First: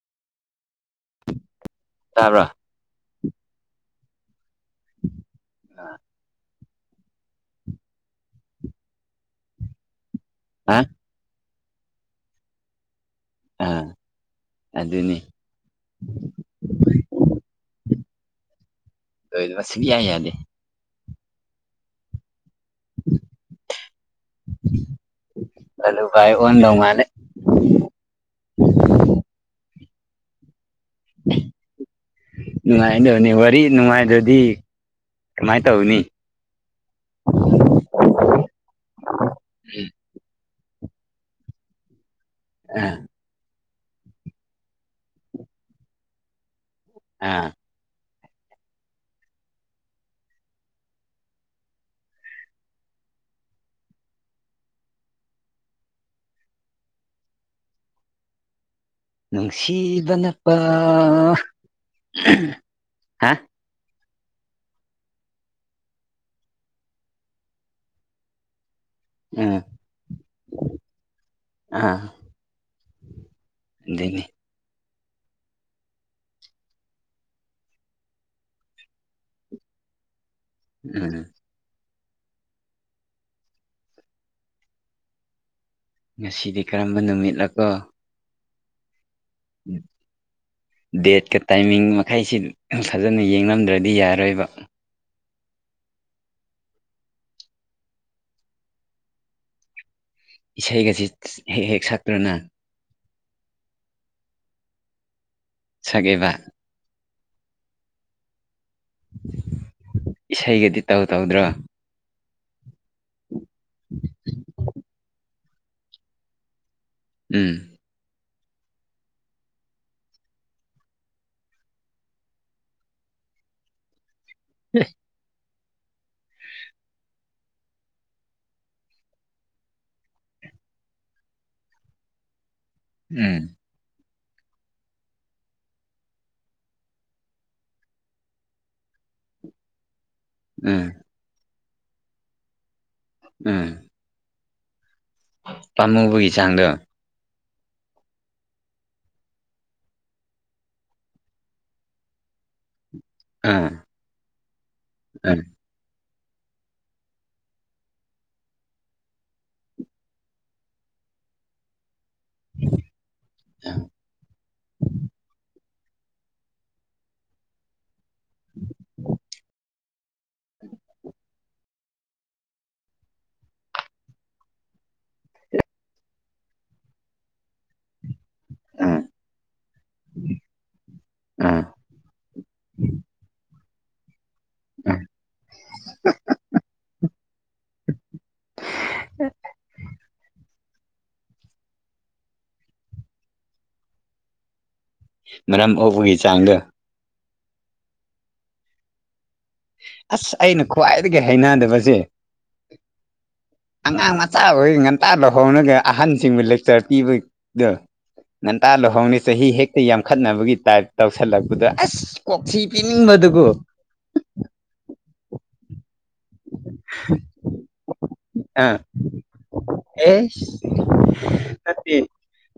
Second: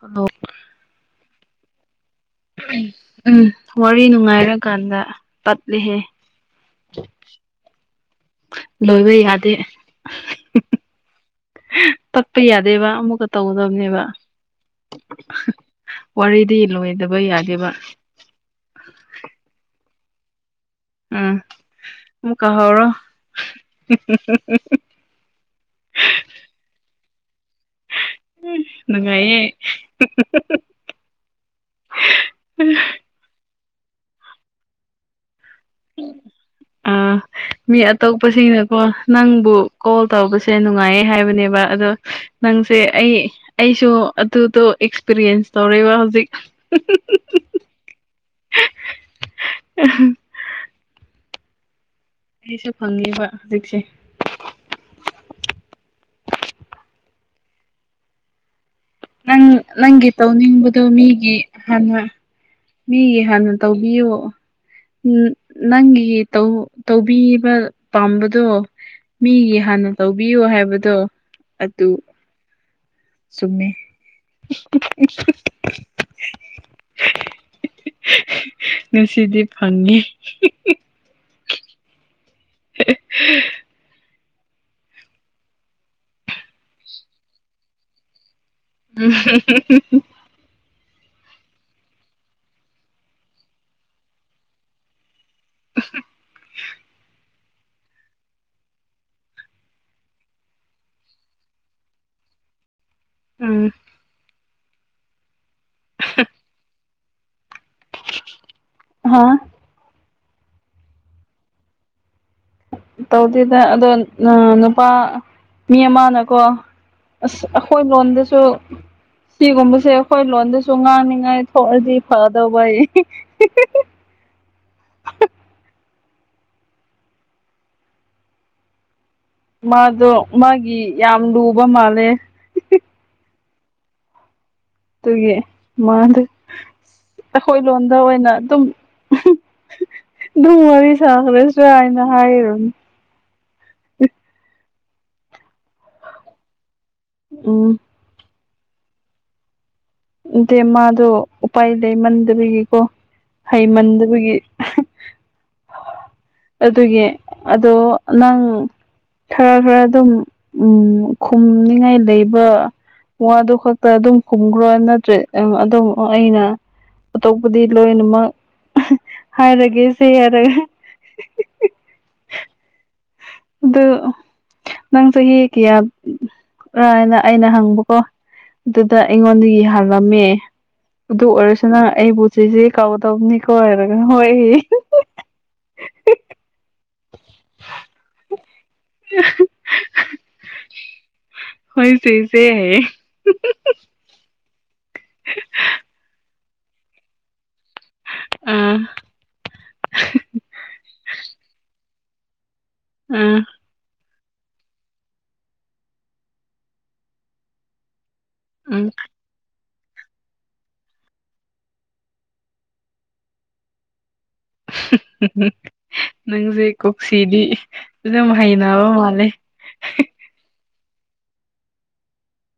ꯑꯣ ꯇꯥꯕ꯭ꯔꯥ ꯎ ꯎꯝ ꯋꯥꯔꯤ ꯅꯨꯡꯉꯥꯏꯔꯀꯥꯟꯗ ꯇꯠꯂꯤꯍꯦ ꯂꯣꯏꯕ ꯌꯥꯗꯦ ꯍꯥ ꯇꯠꯄ ꯌꯥꯗꯦꯕ ꯑꯃꯨꯛꯀ ꯑꯥ ꯇꯧꯗꯕꯅꯦꯕ ꯑꯗꯨꯅꯤ ꯋꯥꯔꯤꯗꯤ ꯂꯣꯏꯗꯕ ꯌꯥꯗꯦꯕ ꯂꯣꯏꯗꯕ ꯁꯨꯛꯌꯥ ꯌꯥꯗꯦ ꯎꯝ ꯑꯃꯨꯛ ꯀꯥꯍꯧꯔꯣ ꯍꯜꯂꯣꯚꯥꯏ ꯑꯣꯟꯗꯧ ꯃꯥꯂꯦ ꯎꯝ ꯅꯨꯡꯉꯥꯏꯌꯦ ꯅꯨꯡꯉꯥꯏꯗꯧꯅꯤ ꯋꯥꯔꯤ ꯅꯨꯡꯉꯥꯏꯗꯗꯤ ꯀꯃꯥꯏ ꯇꯧꯅꯤ ꯑꯥ ꯃꯤ ꯑꯇꯣꯞꯄꯁꯤꯡꯅꯀꯣ ꯅꯪꯕꯨ ꯀꯣꯜ ꯇꯧꯕꯁꯦ ꯅꯨꯡꯉꯥꯏꯌꯦ ꯍꯥꯏꯕꯅꯦꯕ ꯑꯗꯣ ꯅꯪꯁꯦ ꯑꯥ ꯑꯩ ꯑꯩꯁꯨ ꯑꯗꯨꯗꯣ ꯑꯦꯛꯁꯄꯤꯔꯤꯌꯦꯟꯁ ꯇꯧꯔꯦꯕ ꯍꯧꯖꯤꯛ ꯑꯥ [unintelligible] ꯑꯩꯁꯨ ꯐꯪꯉꯦꯕ ꯍꯧꯖꯤꯛꯁꯦ ꯅꯪ ꯅꯪꯒꯤ ꯅꯨꯡꯁꯤꯕꯅꯄꯥ ꯇꯧꯅꯤꯡꯕꯗꯨꯣ ꯃꯤꯒꯤ ꯍꯟꯅꯥ ꯃꯤꯒꯤ ꯍꯥ ꯍꯥꯟꯅ ꯇꯧꯕꯤꯌꯣ ꯅꯪꯒꯤ ꯇꯧ ꯇꯧꯕꯤꯕ ꯄꯥꯝꯕꯗꯣ ꯎꯝ ꯃꯤꯒꯤ ꯍꯥꯟꯅ ꯇꯧꯕꯤꯌꯨ ꯍꯥꯏꯕꯗꯣ ꯑꯗꯨ ꯑꯥ ꯆꯨꯝꯃꯦ [unintelligible] [unintelligible] ꯉꯁꯤꯗꯤ ꯐꯪꯉꯦ ꯑꯥ [unintelligible] ꯉꯁꯤꯗꯤ ꯀꯔꯝꯕ ꯅꯨꯃꯤꯠꯂꯀꯣ ꯎꯝ [inaudible] ꯗꯦꯠꯀ ꯇꯥꯏꯃꯤꯡ ꯃꯈꯩꯁꯤ ꯐꯖꯅ ꯌꯦꯡꯉꯝꯗ꯭ꯔꯗꯤ ꯌꯥꯔꯣꯏꯕ [inaudible] ꯏꯁꯩꯒꯁꯤ ꯍꯦꯛ ꯍꯦꯛ ꯁꯛꯇꯔꯥ ꯅꯪ ꯎꯝ ꯁꯛꯑꯦꯕ ꯍꯥ ꯏꯁꯩꯒꯗꯤ ꯇꯧ ꯇꯧꯗ꯭ꯔꯣ ꯇꯧꯗꯦꯗ ꯑꯗꯣ ꯅꯨꯄꯥ ꯃꯤ ꯑꯃꯅꯀꯣ ꯑꯁ ꯎꯝ ꯑꯩꯈꯣꯏ ꯂꯣꯟꯗꯁꯨ ꯁꯤꯒꯨꯝꯕꯁꯦ ꯑꯩꯈꯣꯏ ꯂꯣꯟꯗꯁꯨ ꯉꯥꯡꯅꯤꯉꯥꯏ ꯊꯣꯛꯑꯗꯤ ꯐꯗꯧꯕ [inaudible] ꯃꯥꯗꯣ ꯃꯥꯒꯤ ꯌꯥꯝ ꯂꯨꯕ ꯃꯥꯜꯂꯦ ꯎꯝ ꯑꯗꯨꯒꯤ ꯃꯥꯗꯣ ꯑꯩꯈꯣꯏ ꯂꯣꯟꯗ ꯑꯣꯏꯅ ꯑꯗꯨꯝ ꯎꯝ [inaudible] ꯎꯝ ꯄꯥꯝꯃꯨꯕꯒꯤ ꯆꯥꯡꯗꯣ ꯎꯝ ꯅꯠꯇꯦ ꯃꯥꯗꯣ ꯎꯄꯥꯏ ꯂꯩꯃꯟꯗꯕꯒꯤꯀꯣ ꯑꯥ ꯍꯩꯃꯟꯗꯕꯒꯤ ꯎꯝ ꯑꯗꯨꯒꯤ ꯑꯗꯣ ꯅꯪ ꯈꯔ ꯈꯔ ꯑꯗꯨꯝ ꯎꯝ ꯈꯨꯝꯅꯤꯉꯥꯏ ꯂꯩ ꯕꯥ ꯋꯥꯗꯨ ꯈꯛꯇ ꯑꯗꯨꯝ ꯀꯨꯝ ꯕ ꯅꯠꯇ꯭ꯔꯦ [unintelligible] ꯑꯗꯨꯝ ꯑꯩꯅ ꯑꯇꯣꯞꯄꯗꯤ ꯂꯣꯏꯅꯃꯛ ꯍꯥꯏꯔꯒꯦꯁꯦ ꯍꯥꯏꯔꯒ ꯑꯗꯨ ꯅꯪ ꯆꯍꯤ ꯀꯌꯥ ꯔꯅ ꯑꯩꯅ ꯍꯪꯕꯀꯣ ꯑꯗꯨꯗ ꯎꯝ ꯑꯩꯉꯣꯟꯗꯩ ꯍꯜꯂꯝꯃꯦ ꯑꯗꯨ ꯎꯝ ꯑꯣꯏꯔꯁꯨ ꯅꯪ ꯑꯩꯕꯨ ꯆꯦꯆꯦ ꯀꯥꯎꯗꯧꯅꯤꯀꯣ ꯍꯥꯏꯔꯒ ꯍꫭꯏ ꯍꯤ [inaudible] ꯍꯣꯏ ꯆꯦꯆꯦ ꯍꯥꯏꯌꯦ ꯃꯔꯝ ꯑꯣꯛꯄꯒꯤ ꯆꯥꯡꯗꯣ ꯑꯥ ꯑꯁ ꯑꯩꯅ ꯈ꯭ꯋꯥꯏꯗꯒꯤ ꯍꯩꯅꯗꯕꯁꯦ ꯎꯝ꯫ ꯑꯉꯥꯡ ꯃꯆꯥ ꯑꯣꯏ ꯉꯟꯇꯥ ꯂꯨꯍꫭꯡꯔꯒ ꯑꯍꯥꯟꯁꯤꯡꯕꯨ ꯂꯦꯛꯆꯔ ꯄꯤꯕꯗꯣ ꯉꯟꯇꯥ ꯎꯝ ꯂꯨꯍꯣꯡꯉꯤ ꯆꯍꯤ ꯍꯦꯛꯇ ꯌꯥꯝꯈꯠꯅꯕꯒꯤ ꯇꯥꯏꯞ ꯇꯧꯁꯜꯂꯛꯄꯗ ꯑꯁ ꯀꯣꯛꯊꯤ ꯄꯤꯅꯤꯡꯕꯗꯨꯀꯣ [inaudible] ꯅꯪꯁꯦ ꯀꯣꯛꯁꯤꯗꯤ ꯑꯗꯨꯝ ꯑꯥ ꯍꯩꯅꯕ ꯃꯥꯜꯂꯦ ꯑꯦꯁ ꯅꯠꯇꯦ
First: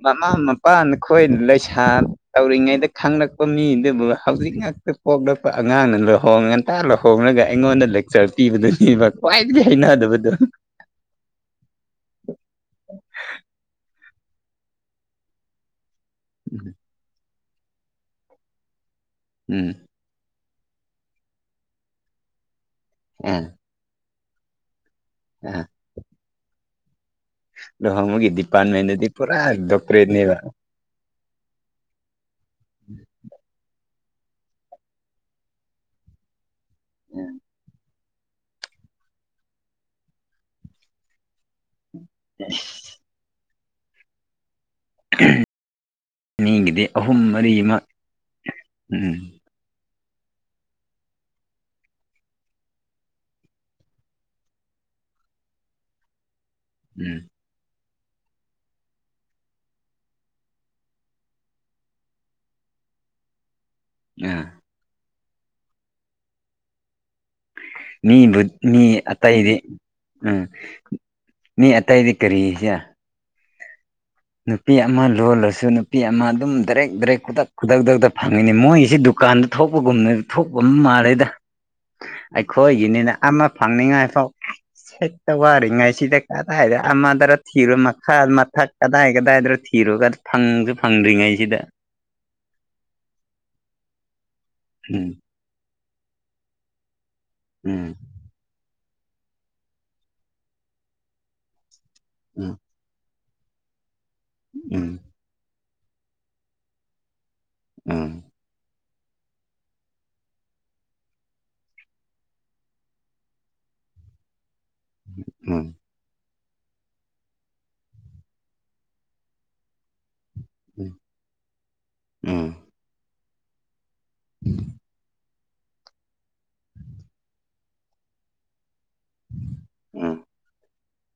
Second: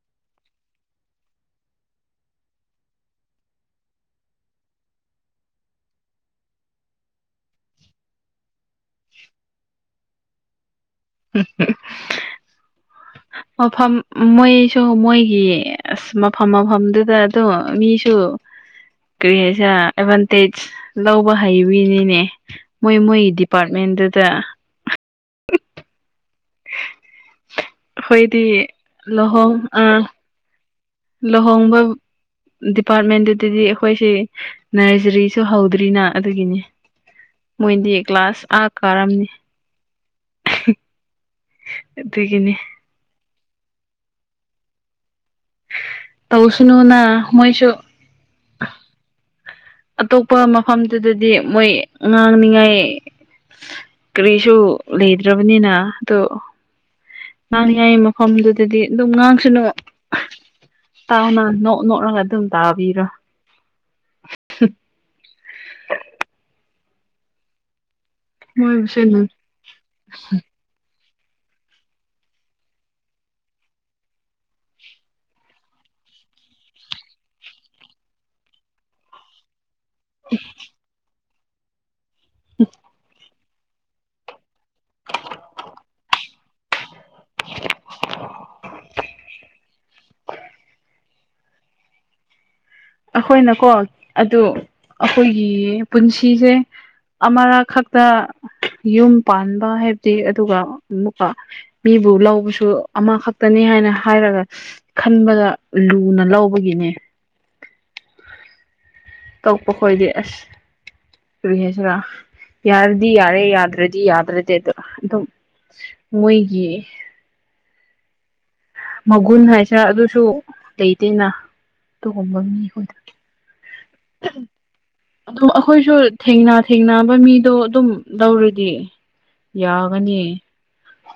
ꯃꯃꯥ ꯃꯄꯥ ꯅꯈꯣꯏ ꯂꯩꯁꯥ ꯇꯧꯔꯤꯉꯩꯗ ꯈꯪꯂꯛꯄ ꯃꯤꯗꯨꯕꯨ ꯍꯧꯖꯤꯛ ꯉꯛꯇꯥ ꯄꯣꯛꯂꯛꯄ ꯑꯉꯥꯡꯅ ꯂꯨꯍꯣꯡ ꯉꯟꯇꯥ ꯂꯨꯍꯣꯡꯂꯒ ꯑꯩꯉꯣꯟꯗ ꯂꯦꯛꯆꯔ ꯄꯤꯕꯗꯨꯅꯦꯕ ꯈ꯭ꯋꯥꯏꯗꯒꯤ ꯍꯩꯅꯗꯕꯗꯣ [inaudible] ꯃꯐꯝ ꯃꯣꯏꯁꯨ ꯃꯣꯏꯒꯤ ꯑꯁ ꯃꯐꯝ ꯃꯐꯝꯗꯨꯗ ꯑꯗꯣ ꯃꯤꯁꯨ ꯀꯔꯤ ꯎꯝ ꯍꯥꯏꯁꯤꯔ ꯑꯦꯗꯚꯥꯟꯇꯦꯖ ꯂꯧꯕ ꯍꯩꯕꯃꯤꯅꯤꯅꯦ ꯃꯣꯏ ꯃꯣꯏꯒꯤ ꯗꯤꯄꯥꯔꯠꯃꯦꯟꯗꯨꯗ ꯑ ꯂꯨꯍꯣꯡꯕꯒꯤ ꯑꯩꯈꯣꯏꯗꯤ ꯗꯤꯄꯥꯔꯠꯃꯦꯟꯗꯨꯗꯤ ꯄꯨꯔꯥ ꯗꯣꯛꯇꯔꯦꯠꯅꯦꯕ ꯂꯨꯍꯣꯡꯕꯥꯕꯨ ꯗꯤꯄꯥꯔꯠꯃꯦꯟꯗꯨꯗꯗꯤ ꯑꯩꯈꯣꯏꯁꯦ ꯅꯔꯖꯔꯤꯁꯨ ꯍꯧꯗ꯭ꯔꯤꯅ ꯑꯗꯨꯒꯤꯅꯤ ꯃꯣꯏꯗꯤ ꯀ꯭ꯂꯥꯁ ꯑꯥ ꯀꯥꯔꯝꯅꯤ ꯑꯗꯨꯒꯤꯅꯤ ꯃꯤꯒꯤꯗꯤ ꯇꯧꯁꯅꯨꯅ ꯑꯍꯨꯝ ꯃꯔꯤ ꯃꯣꯏꯁꯨ ꯃꯛ ꯎꯝ ꯑꯇꯣꯞꯄ ꯃꯐꯝꯗꯨꯗꯗꯤ ꯃꯣꯏ ꯉꯥꯡꯅꯤꯡꯉꯥꯏ ꯀꯔꯤꯁꯨ ꯂꯩꯗ꯭ꯔꯥꯕꯅꯤꯅ ꯑꯗꯣ ꯎꯝ꯫ ꯉꯥꯡꯅꯤꯡꯉꯥꯏ ꯃꯐꯝꯗꯨꯗꯗꯤ ꯑꯗꯨꯝ ꯉꯥꯡꯁꯥꯅꯨ ꯇꯥꯎꯅ ꯅꯣꯛ ꯅꯣꯛꯂꯒ ꯑꯗꯨꯝ ꯇꯥꯕꯤꯔꯣ ꯅꯥ [inaudible] ꯃꯤꯕꯨ ꯃꯤ ꯃꯣꯏꯕꯨꯁꯨꯅꯨ ꯑꯇꯩꯗꯤ ꯎꯝ ꯃꯤ ꯑꯇꯩꯥꯗꯤ ꯀꯔꯤꯁꯦ ꯅꯨꯄꯤ ꯑꯃ ꯂꯣꯜꯂꯁꯨ ꯅꯨꯄꯤ ꯑꯃ ꯑꯗꯨꯝ ꯗꯥꯏꯔꯦꯛ ꯗꯥꯏꯔꯦꯛ ꯈꯨꯗꯛ ꯈꯨꯗꯛꯇꯛꯇ ꯐꯪꯉꯤꯅꯤ ꯃꯣꯏꯁꯤꯗꯨ ꯀꯥꯟꯗ ꯊꯣꯛꯄꯒꯨꯝꯅ ꯊꯣꯛꯄ ꯑꯃ ꯃꯥꯜꯂꯦꯗ ꯑꯩꯈꯣꯏꯒꯤꯅꯤꯅ ꯑꯃ ꯐꯪꯅꯤꯡꯉꯥꯏ ꯐꯥꯎ ꯍꯦꯛꯇ ꯋꯥꯔꯤꯉꯥꯏ ꯁꯤꯗ ꯀꯗꯥꯏꯗ ꯑꯃꯗ꯭ꯔꯥ ꯊꯤꯔꯨ ꯃꯈꯥ ꯃꯊꯛ ꯀꯗꯥꯏ ꯀꯗꯥꯏꯗꯣ ꯊꯤꯔꯨꯔꯒ ꯐꯪꯁꯨ ꯐꯪ ꯐꯪꯗ꯭ꯔꯤꯉꯩꯁꯤꯗ ꯑꯩꯈꯣꯏꯅꯀꯣ ꯑꯗꯨ ꯎꯝ ꯑꯩꯈꯣꯏꯒꯤ ꯄꯨꯟꯁꯤꯁꯦ ꯑꯃꯔꯛ ꯎꯝ ꯈꯛꯇ ꯌꯨꯝ ꯄꯥꯟꯕ ꯍꯥꯏꯕꯗꯤ ꯑꯗꯨꯒ ꯑꯃꯨꯛꯀ ꯃꯤꯕꯨ ꯎꯝ ꯂꯧꯕꯁꯨ ꯑꯃꯈꯛꯇꯅꯤ ꯍꯥꯏꯅ ꯍꯥꯏꯔꯒ ꯎꯝ ꯈꯟꯕꯗ ꯂꯨꯅ ꯂꯧꯕꯒꯤꯅꯦ ꯎꯝ ꯀꯛꯄ ꯈꯣꯏꯗꯦ ꯑꯁ ꯀꯔꯤ ꯍꯥꯏꯁꯦꯔꯥ ꯌꯥꯔꯗꯤ ꯌꯥꯔꯦ ꯌꯥꯗ꯭ꯔꯗꯤ ꯌꯥꯗ꯭ꯔꯗꯤꯗꯣ ꯑꯗꯨꯝ ꯎꯝ ꯃꯣꯏꯒꯤ ꯃꯒꯨꯟ ꯍꯥꯏꯁꯤꯔ ꯑꯗꯨꯁꯨ ꯎꯝ ꯂꯩꯇꯦꯅ ꯑꯗꯨꯒꯨꯝꯕ ꯎꯝ ꯃꯤ ꯑꯩꯈꯣꯏꯗ [inaudible] ꯑꯗꯨꯝ ꯑꯩꯈꯣꯏꯁꯨ ꯊꯦꯡꯅ ꯊꯦꯡꯅꯕ ꯃꯤꯗꯣ ꯑꯗꯨꯝ ꯂꯧꯔꯗꯤ ꯎꯝ ꯌꯥꯒꯅꯤ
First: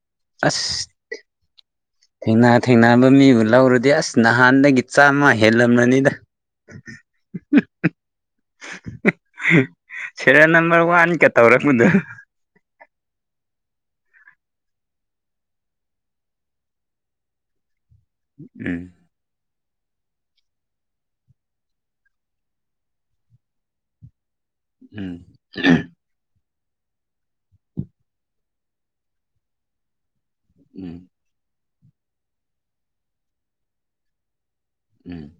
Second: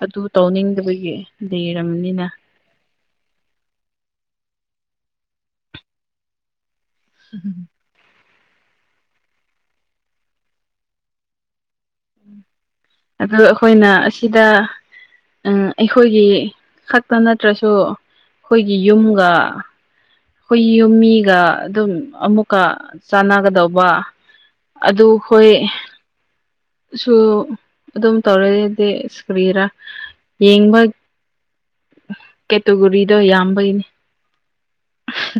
ꯑꯗꯨ ꯑꯁ ꯇꯧꯅꯤꯡꯗꯕꯒꯤ ꯂꯩꯔꯝꯒꯅꯤꯅ ꯊꯦꯡꯅ ꯊꯦꯡꯅꯕ ꯃꯤꯕꯨ ꯂꯧꯔꯗꯤ ꯑꯁ ꯅꯍꯥꯟꯗꯒꯤ ꯆꯥꯝꯃ ꯍꯦꯜꯂꯝꯂꯅꯤꯗ [unintelligible] [unintelligible] ꯁꯦꯔꯦꯜ ꯅꯝꯕꯔ ꯋꯥꯟꯒ ꯇꯧꯔꯛꯄꯗ ꯑꯗꯨ ꯑꯩꯈꯣꯏꯅ ꯑꯁꯤꯗ ꯑꯥ ꯑꯩꯈꯣꯏꯒꯤ ꯈꯛꯇ ꯅꯠꯇ꯭ꯔꯁꯨ ꯑꯩꯈꯣꯏꯒꯤ ꯎꯝ ꯌꯨꯝꯒ ꯑꯩꯈꯣꯏ ꯌꯨꯝ ꯃꯤꯒ ꯑꯗꯨꯝ ꯑꯃꯨꯛꯀ ꯆꯥꯟꯅꯒꯗꯧꯕ ꯑꯗꯨ ꯎꯝ ꯈꯣꯏ ꯁꯨ ꯑꯗꯨꯝ ꯇꯧꯔꯗꯤ ꯏꯁꯀ꯭ꯔꯤꯔ ꯌꯦꯡꯕ ꯎꯝ ꯀꯦꯇꯨꯒꯨꯔꯤꯗꯣ ꯌꯥꯝꯕꯒꯤꯅꯦ ꯎꯝ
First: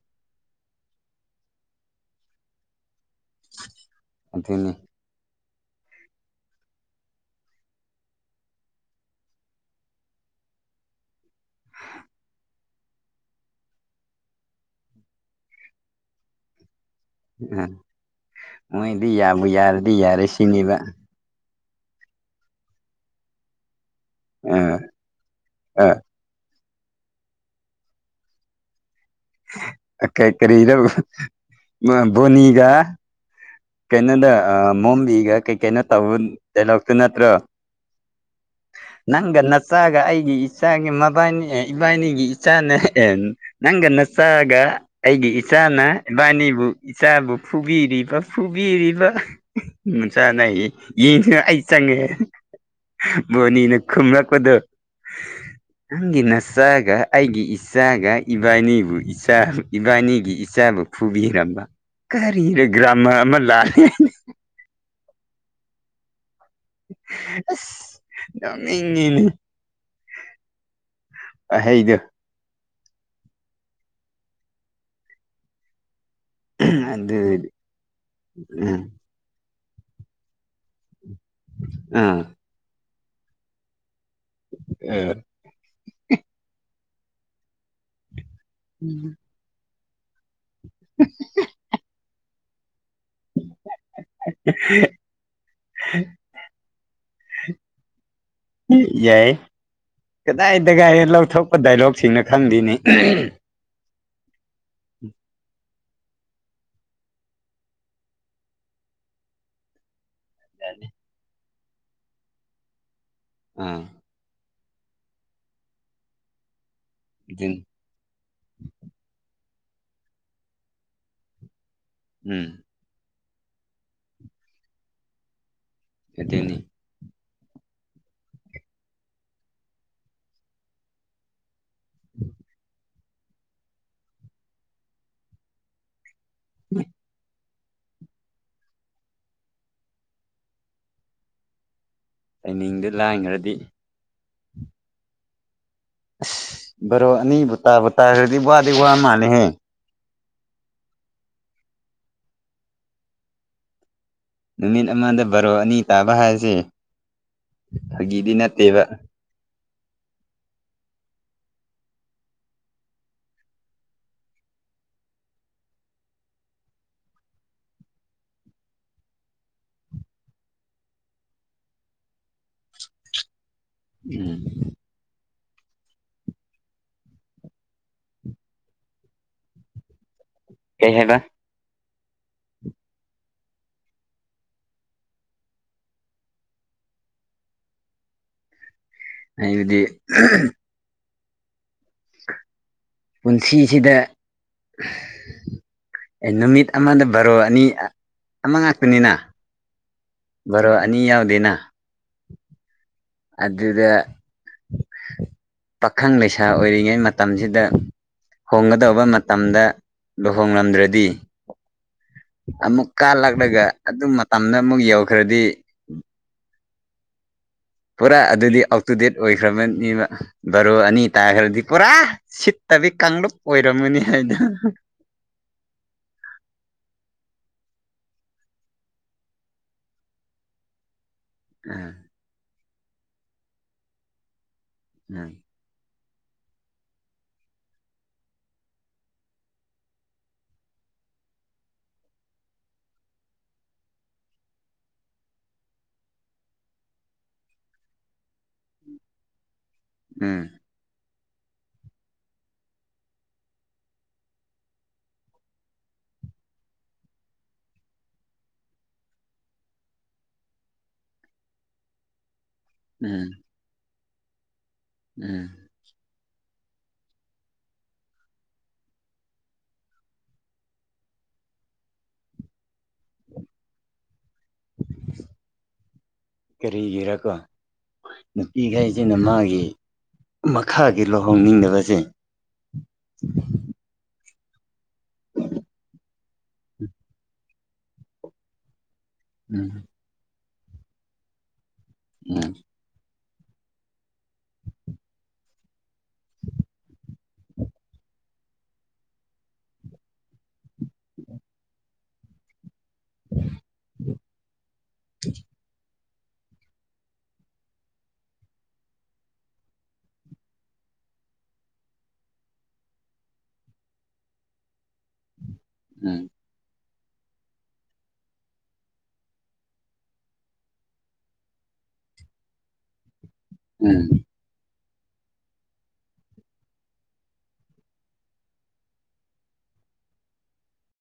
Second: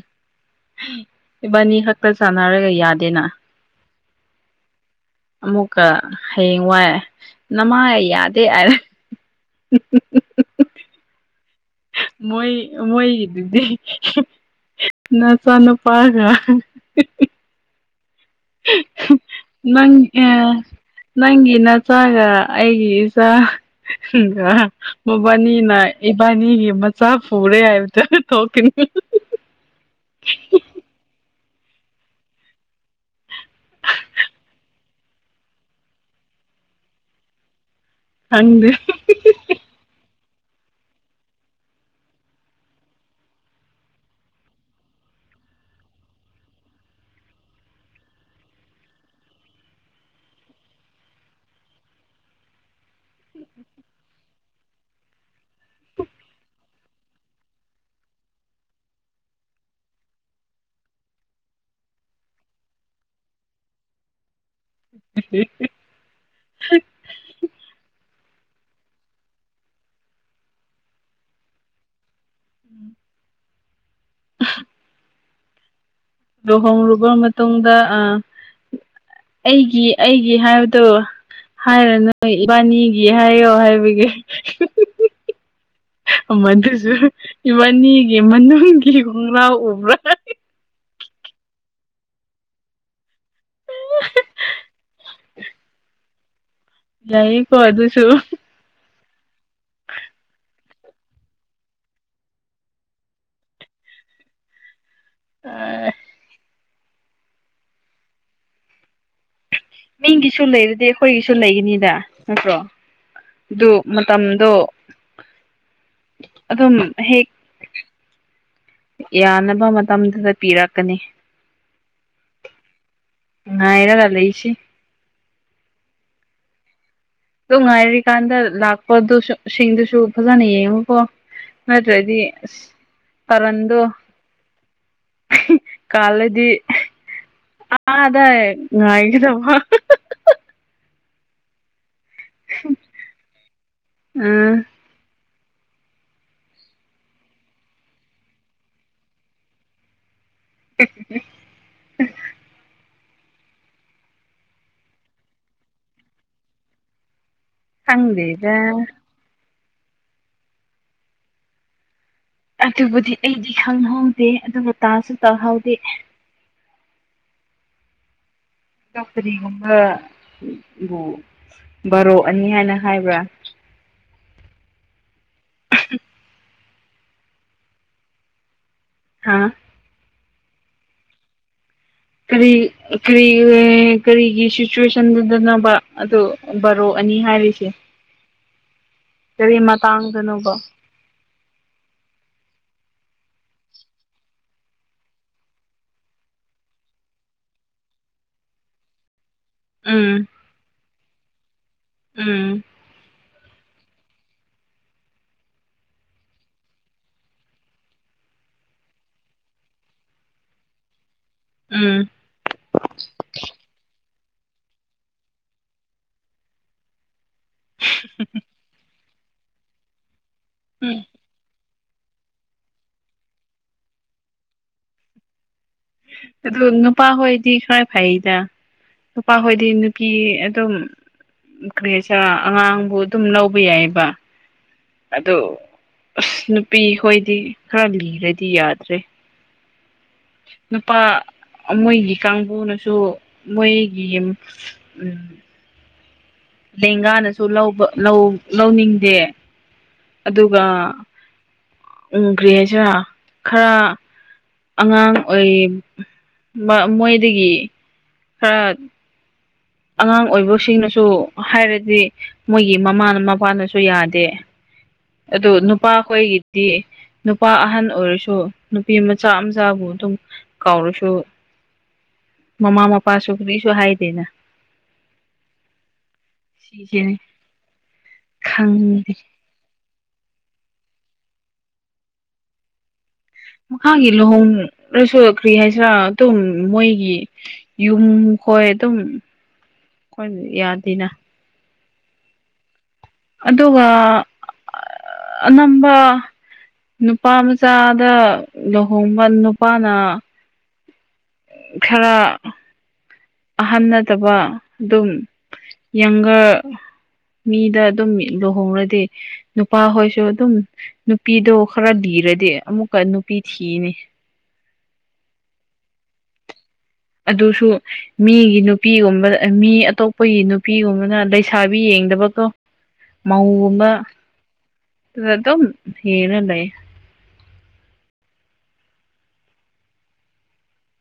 ꯏꯕꯥꯅꯤ ꯈꯛꯇ ꯆꯥꯟꯅꯔꯒ ꯌꯥꯗꯦꯅ ꯑꯗꯨꯅꯤ ꯑꯃꯨꯛꯀ ꯍꯌꯦꯡ ꯋꯥꯏ ꯅꯃꯥꯏ ꯌꯥꯗꯦ ꯍꯥꯏꯔ [unintelligible] ꯃꯣꯏ ꯃꯣꯏꯒꯤꯗꯨꯗꯤ [unintelligible] ꯅꯆꯥ ꯅꯨꯨꯄꯥꯒ ꯎꯝ ꯃꯣꯏꯗꯤ ꯌꯥꯕꯨ ꯌꯥꯔꯗꯤ ꯅꯪ ꯌꯥꯔꯦ ꯁꯤꯅꯤꯕ ꯅꯪꯒꯤ ꯅꯆꯥꯒ ꯑꯩꯒꯤ ꯏꯆꯥꯒ ꯃꯕꯥꯅꯤꯅ ꯑ ꯏꯕꯥꯅꯤꯒꯤ ꯃꯆꯥ ꯐꯨꯔꯦ ꯍꯥꯏꯕꯗꯨ ꯑꯗꯨ ꯊꯣꯛ ꯀꯩ ꯀꯔꯤꯔꯣ ꯕꯣꯅꯤꯒ ꯀꯩꯅꯣꯗ ꯃꯣꯝꯕꯤꯒ ꯀꯩ ꯀꯩꯅꯣ ꯇꯧ ꯗꯥꯏꯂꯣꯛꯇꯨ ꯅꯠꯇ꯭ꯔꯣ ꯈꯪꯗꯦ ꯅꯪꯒ ꯅꯆꯥꯒ ꯑꯩꯒꯤ ꯏꯆꯥꯒꯤ ꯃꯕꯥꯅꯤ ꯏꯕꯥꯅꯤꯒꯤ ꯏꯆꯥꯅ ꯑꯦ ꯅꯪꯒ ꯅꯆꯥꯒ ꯑꯩꯒꯤ ꯏꯆꯥꯅ ꯏꯕꯥꯅꯤꯕꯨ ꯏꯆꯥꯕꯨ ꯐꯨꯕꯤꯔꯤꯕ ꯐꯨꯕꯤꯔꯤꯕ [unintelligible] ꯑꯩ ꯆꯡꯉꯦ ꯕꯣꯅꯤꯅ ꯈꯨꯝꯂꯛꯄꯗꯣ ꯅꯪꯒꯤ ꯅꯆꯥꯒ ꯑꯩꯒꯤ ꯏꯆꯥꯒ ꯏꯕꯥꯅꯤꯕꯨ ꯏꯆꯥ ꯏꯕꯥꯅꯤꯒꯤ ꯏꯆꯥꯕꯨ ꯐꯨꯕꯤꯔꯝꯕ ꯀꯔꯤꯔ ꯒ꯭ꯔꯥꯃꯔ ꯑꯃ ꯂꯥꯜꯂꯦ ꯍꯥꯢꯅ [unintelligible] [unintelligible] ꯑꯁ [unintelligible] ꯋꯥꯍꯩꯗꯨ [unintelligible] ꯂꯨꯍꯣꯡꯂꯨꯕ ꯑꯗꯨ ꯃꯇꯨꯡꯗ ꯑꯥ ꯎꯝ ꯑꯩꯒꯤ ꯑꯩꯒꯤ ꯍꯥꯏꯕꯗꯣ ꯑꯥ ꯍꯥꯏꯔꯅꯣꯏ ꯏꯕꯥꯅꯤꯒꯤ ꯍꯥꯏꯌꯣ ꯍꯥꯏꯕꯒꯤ ꯑꯦ ꯑꯃꯗꯨꯁꯨ ꯏꯕꯥꯅꯤꯒꯤ ꯃꯅꯨꯡꯒꯤ ꯈꯣꯡꯒ꯭ꯔꯥꯎ ꯎꯕ꯭ꯔꯥ [unintelligible] [unintelligible] [unintelligible] ꯌꯥꯏꯌꯦ ꯀꯣ ꯑꯗꯨꯁꯨ ꯌꯥꯏ ꯀꯗꯥꯏ ꯗꯒꯥꯏꯌꯦ ꯂꯧꯊꯣꯛꯄ ꯗꯥꯏꯂꯣꯛꯁꯤꯡꯅ ꯈꯪꯗꯦꯅꯦ ꯑꯥꯏ ꯃꯤꯒꯤꯁꯨ ꯂꯩꯔꯗꯤ ꯑꯩꯈꯣꯏꯒꯤꯁꯨ ꯂꯩꯒꯅꯤꯗ ꯅꯠꯇ꯭ꯔꯣ ꯗꯨ ꯑꯥ ꯃ ꯇꯝꯗꯣ ꯑꯗꯨꯝ ꯍꯦꯛ ꯇꯤꯟ ꯌꯥꯅꯕ ꯃꯇꯝꯗꯨꯗ ꯄꯤꯔꯛꯀꯅꯤ ꯎꯝ ꯉꯥꯏꯔꯒ ꯂꯩꯁꯤ ꯑꯗꯨꯅꯤ ꯇꯨ ꯉꯥꯏꯔꯤꯀꯥꯟꯗ ꯂꯥꯛꯄꯗꯨꯁꯨ ꯁꯤꯡꯗꯨꯁꯨ ꯐꯖꯅ ꯌꯦꯡꯉꯨꯀꯣ ꯅꯠꯇ꯭ꯔꯗꯤ ꯑꯁ ꯇꯔꯟꯗꯨ ꯀꯜꯂꯦ ꯗꯤ ꯑꯥꯗ ꯉꯥꯏꯒꯤꯗꯧꯕ ꯂꯥꯏꯅꯤꯡꯗ ꯂꯥꯟꯒ꯭ꯔꯗꯤ ꯎꯝ ꯑꯁ ꯕꯔꯣ ꯑꯅꯤꯕꯨ ꯇꯥꯕꯨ ꯇꯥꯒ꯭ꯔꯗꯤ ꯋꯥꯗꯤ ꯋꯥꯃꯥꯜꯂꯦꯍꯦ [inaudible] ꯅꯨꯃꯤꯠ ꯑꯃꯥꯗ ꯕꯥꯔꯣ ꯑꯅꯤ ꯇꯥꯕ ꯍꯥꯏꯁꯦ ꯐꯥꯒꯤꯗꯤ ꯈꯪꯗꯦꯗ ꯅꯠꯇꯦꯕ ꯑꯗꯨꯕꯨꯗꯤ ꯑꯩꯗꯤ ꯈꯪꯍꯧꯗꯦ ꯑꯗꯨꯒ ꯇꯥꯁꯨ ꯇꯥꯍꯧꯗꯦ ꯆꯞꯄꯗꯤ ꯍꯣꯡꯔꯒ ꯕꯨ ꯕꯥꯔꯣ ꯑꯅꯤ ꯍꯥꯏꯅ ꯍꯥꯏꯕ꯭ꯔꯥ ꯎꯝ ꯍꯥꯥ ꯀꯩ ꯍꯥꯏꯕ ꯀꯔꯤ ꯀ꯭ꯔꯤ ꯀꯔꯤꯒꯤ ꯁꯤꯆ꯭ꯋꯦꯁꯟꯗꯨꯗꯅꯣꯕ ꯑꯗꯨ ꯕꯥꯔꯣ ꯑꯅꯤ ꯍꯥꯏꯔꯤꯁꯦ ꯀꯔꯤ ꯍꯥꯏꯕꯗꯤ ꯃꯇꯥꯡꯗꯅꯣꯕ ꯄꯨꯟꯁꯤꯁꯤꯗ ꯑꯦ ꯅꯨꯃꯤꯠ ꯑꯃꯥꯗ ꯕꯥꯔꯣ ꯑꯅꯤ ꯑꯃꯥ ꯉꯥꯛꯇꯅꯤꯅ ꯎꯝ ꯕꯥꯔꯣ ꯑꯅꯤ ꯌꯥꯎꯗꯦꯅ ꯎꯝ ꯑꯗꯨꯗ ꯄꯥꯈꯪ ꯂꯩꯁꯥ ꯑꯣꯏꯔꯤꯉꯩ ꯃꯇꯝꯖꯤꯗ ꯍꯣꯡꯒꯗꯧꯕ ꯃꯇꯝꯗ ꯂꯨꯍꯣꯡꯂꯝꯗ꯭ꯔꯗꯤ ꯎꯝ ꯑꯃꯨꯛ ꯀꯥꯜꯂꯛꯂꯒ ꯑꯗꯨ ꯃꯇꯝꯗ ꯑꯃꯨꯛ ꯌꯧꯈ꯭ꯔꯗꯤ ꯄꯨꯔꯥ ꯑꯗꯨꯗꯤ ꯑꯧ ꯇꯨ ꯗꯦꯠ ꯑꯣꯏꯈ꯭ꯔꯕꯅꯤꯕ ꯕꯥꯔꯣ ꯎꯝ ꯑꯅꯤ ꯇꯥꯒ꯭ꯔꯗꯤ ꯄꯨꯔꯥ ꯁꯤꯠꯇꯕꯤ ꯀꯥꯡꯂꯨꯞ ꯑꯣꯏꯔꯝꯃꯅꯤ ꯍꯩꯗꯣ ꯑꯗꯣ ꯅꯨꯄꯥꯍꯣꯏꯗꯤ ꯈꯔ ꯐꯩꯗ ꯅꯨꯄꯥꯍꯣꯏꯗꯤ ꯅꯨꯄꯤ ꯑꯗꯨꯝ ꯀꯔꯤ ꯎꯝ ꯍꯥꯏꯁꯤꯔ ꯑꯉꯥꯡꯕꯨ ꯑꯗꯨꯝ ꯂꯧꯕ ꯌꯥꯏꯑꯦꯕ ꯎꯝ ꯑꯗꯣ ꯑꯁ ꯅꯨꯄꯤ ꯍꯣꯏꯗꯤ ꯈꯔ ꯂꯤꯔꯗꯤ ꯌꯥꯗ꯭ꯔꯦ ꯅꯨꯄꯥ ꯃꯣꯏꯒꯤ ꯀꯥꯡꯕꯨꯅꯁꯨ ꯃꯣꯏꯒꯤ ꯎꯝ ꯂꯦꯡꯒꯥꯅꯁꯨ ꯂꯧꯕ ꯂꯧ ꯂꯧꯅꯤꯡꯗꯦ ꯑꯗꯨꯒ ꯎꯝ ꯀꯔꯤ ꯍꯥꯏꯁꯤꯔꯥ ꯈꯔ ꯑꯉꯥꯡ ꯑꯣꯏꯔꯤ ꯕ ꯃꯣꯏꯗꯒꯤ ꯈꯔ ꯑꯉꯥꯡ ꯑꯣꯏꯕꯁꯤꯡꯅꯁꯨ ꯍꯥꯏꯔꯗꯤ ꯃꯣꯏꯒꯤ ꯃꯃꯥꯅ ꯎꯝ ꯃꯄꯥꯅꯁꯨ ꯌꯥꯗꯦ ꯎꯝ ꯑꯗꯨꯒ ꯅꯨꯞ ꯅꯨꯄꯥꯈꯣꯏꯒꯤꯗꯤ ꯅꯨꯄꯥ ꯑꯍꯟ ꯑꯣꯏꯔꯁꯨ ꯅꯨꯄꯤ ꯃꯆꯥ ꯃꯆꯥꯕꯨ ꯑꯗꯨꯝ ꯀꯥꯎꯔꯁꯨ ꯃꯃꯥ ꯃꯄꯥ ꯃꯄꯥꯁꯨ ꯀꯔꯤꯁꯨ ꯍꯥꯏꯗꯦꯅ ꯁꯤꯁꯤꯅꯤ ꯀꯔꯤꯒꯤꯔꯀꯣ ꯈꯪꯗꯦ ꯅꯨꯄꯤꯈꯩꯁꯤꯅ ꯃꯥꯒꯤ ꯃꯈꯥꯒꯤ ꯂꯨꯍꯣꯡꯅꯤꯡꯗꯕꯁꯦ ꯃꯈꯥꯒꯤ ꯂꯨꯍꯣꯡ ꯔꯁꯨ ꯀꯔꯤ ꯍꯥꯏꯁꯤꯔꯥ ꯑꯗꯨꯝ ꯃꯣꯏꯒꯤ ꯌꯨꯝ ꯈꯣꯏ ꯑꯗꯨꯝ ꯎꯝ ꯑꯩꯈꯣꯏ ꯌꯥꯗꯦꯅ ꯎꯝ ꯑꯗꯨꯒ ꯑꯅꯝꯕꯥ ꯅꯨꯄꯥ ꯃꯆꯥꯗ ꯂꯨꯍꯣꯡꯕ ꯅꯨꯄꯥꯅ ꯈꯔ ꯑꯍꯟꯅꯠꯇꯥꯕ ꯑꯗꯨꯝ ꯌꯪꯒꯔ ꯃꯤꯗ ꯑꯗꯨꯝ ꯂꯨꯍꯣꯡꯔꯗꯤ ꯅꯨꯄꯥꯍꯣꯏꯁꯨ ꯑꯗꯨꯝ ꯅꯨꯄꯤꯗꯣ ꯈꯔ ꯂꯤꯔꯗꯤ ꯑꯃꯨꯛꯀ ꯅꯨꯄꯤ ꯊꯤꯅꯤ ꯎꯝ ꯑꯗꯨꯁꯨ ꯃꯤꯒꯤ ꯅꯨꯄꯤꯒꯨꯝꯕ ꯗ ꯃꯤ ꯑꯇꯣꯞꯄꯒꯤ ꯅꯨꯄꯤꯒꯨꯝꯕꯅ ꯂꯩꯁꯥꯕꯤ ꯌꯦꯡꯗꯕꯀꯣ ꯃꯧꯒꯨꯝꯕ ꯎꯝ ꯑꯗꯨꯗ ꯑꯗꯨꯝ ꯊꯤꯔꯥ ꯂꯩ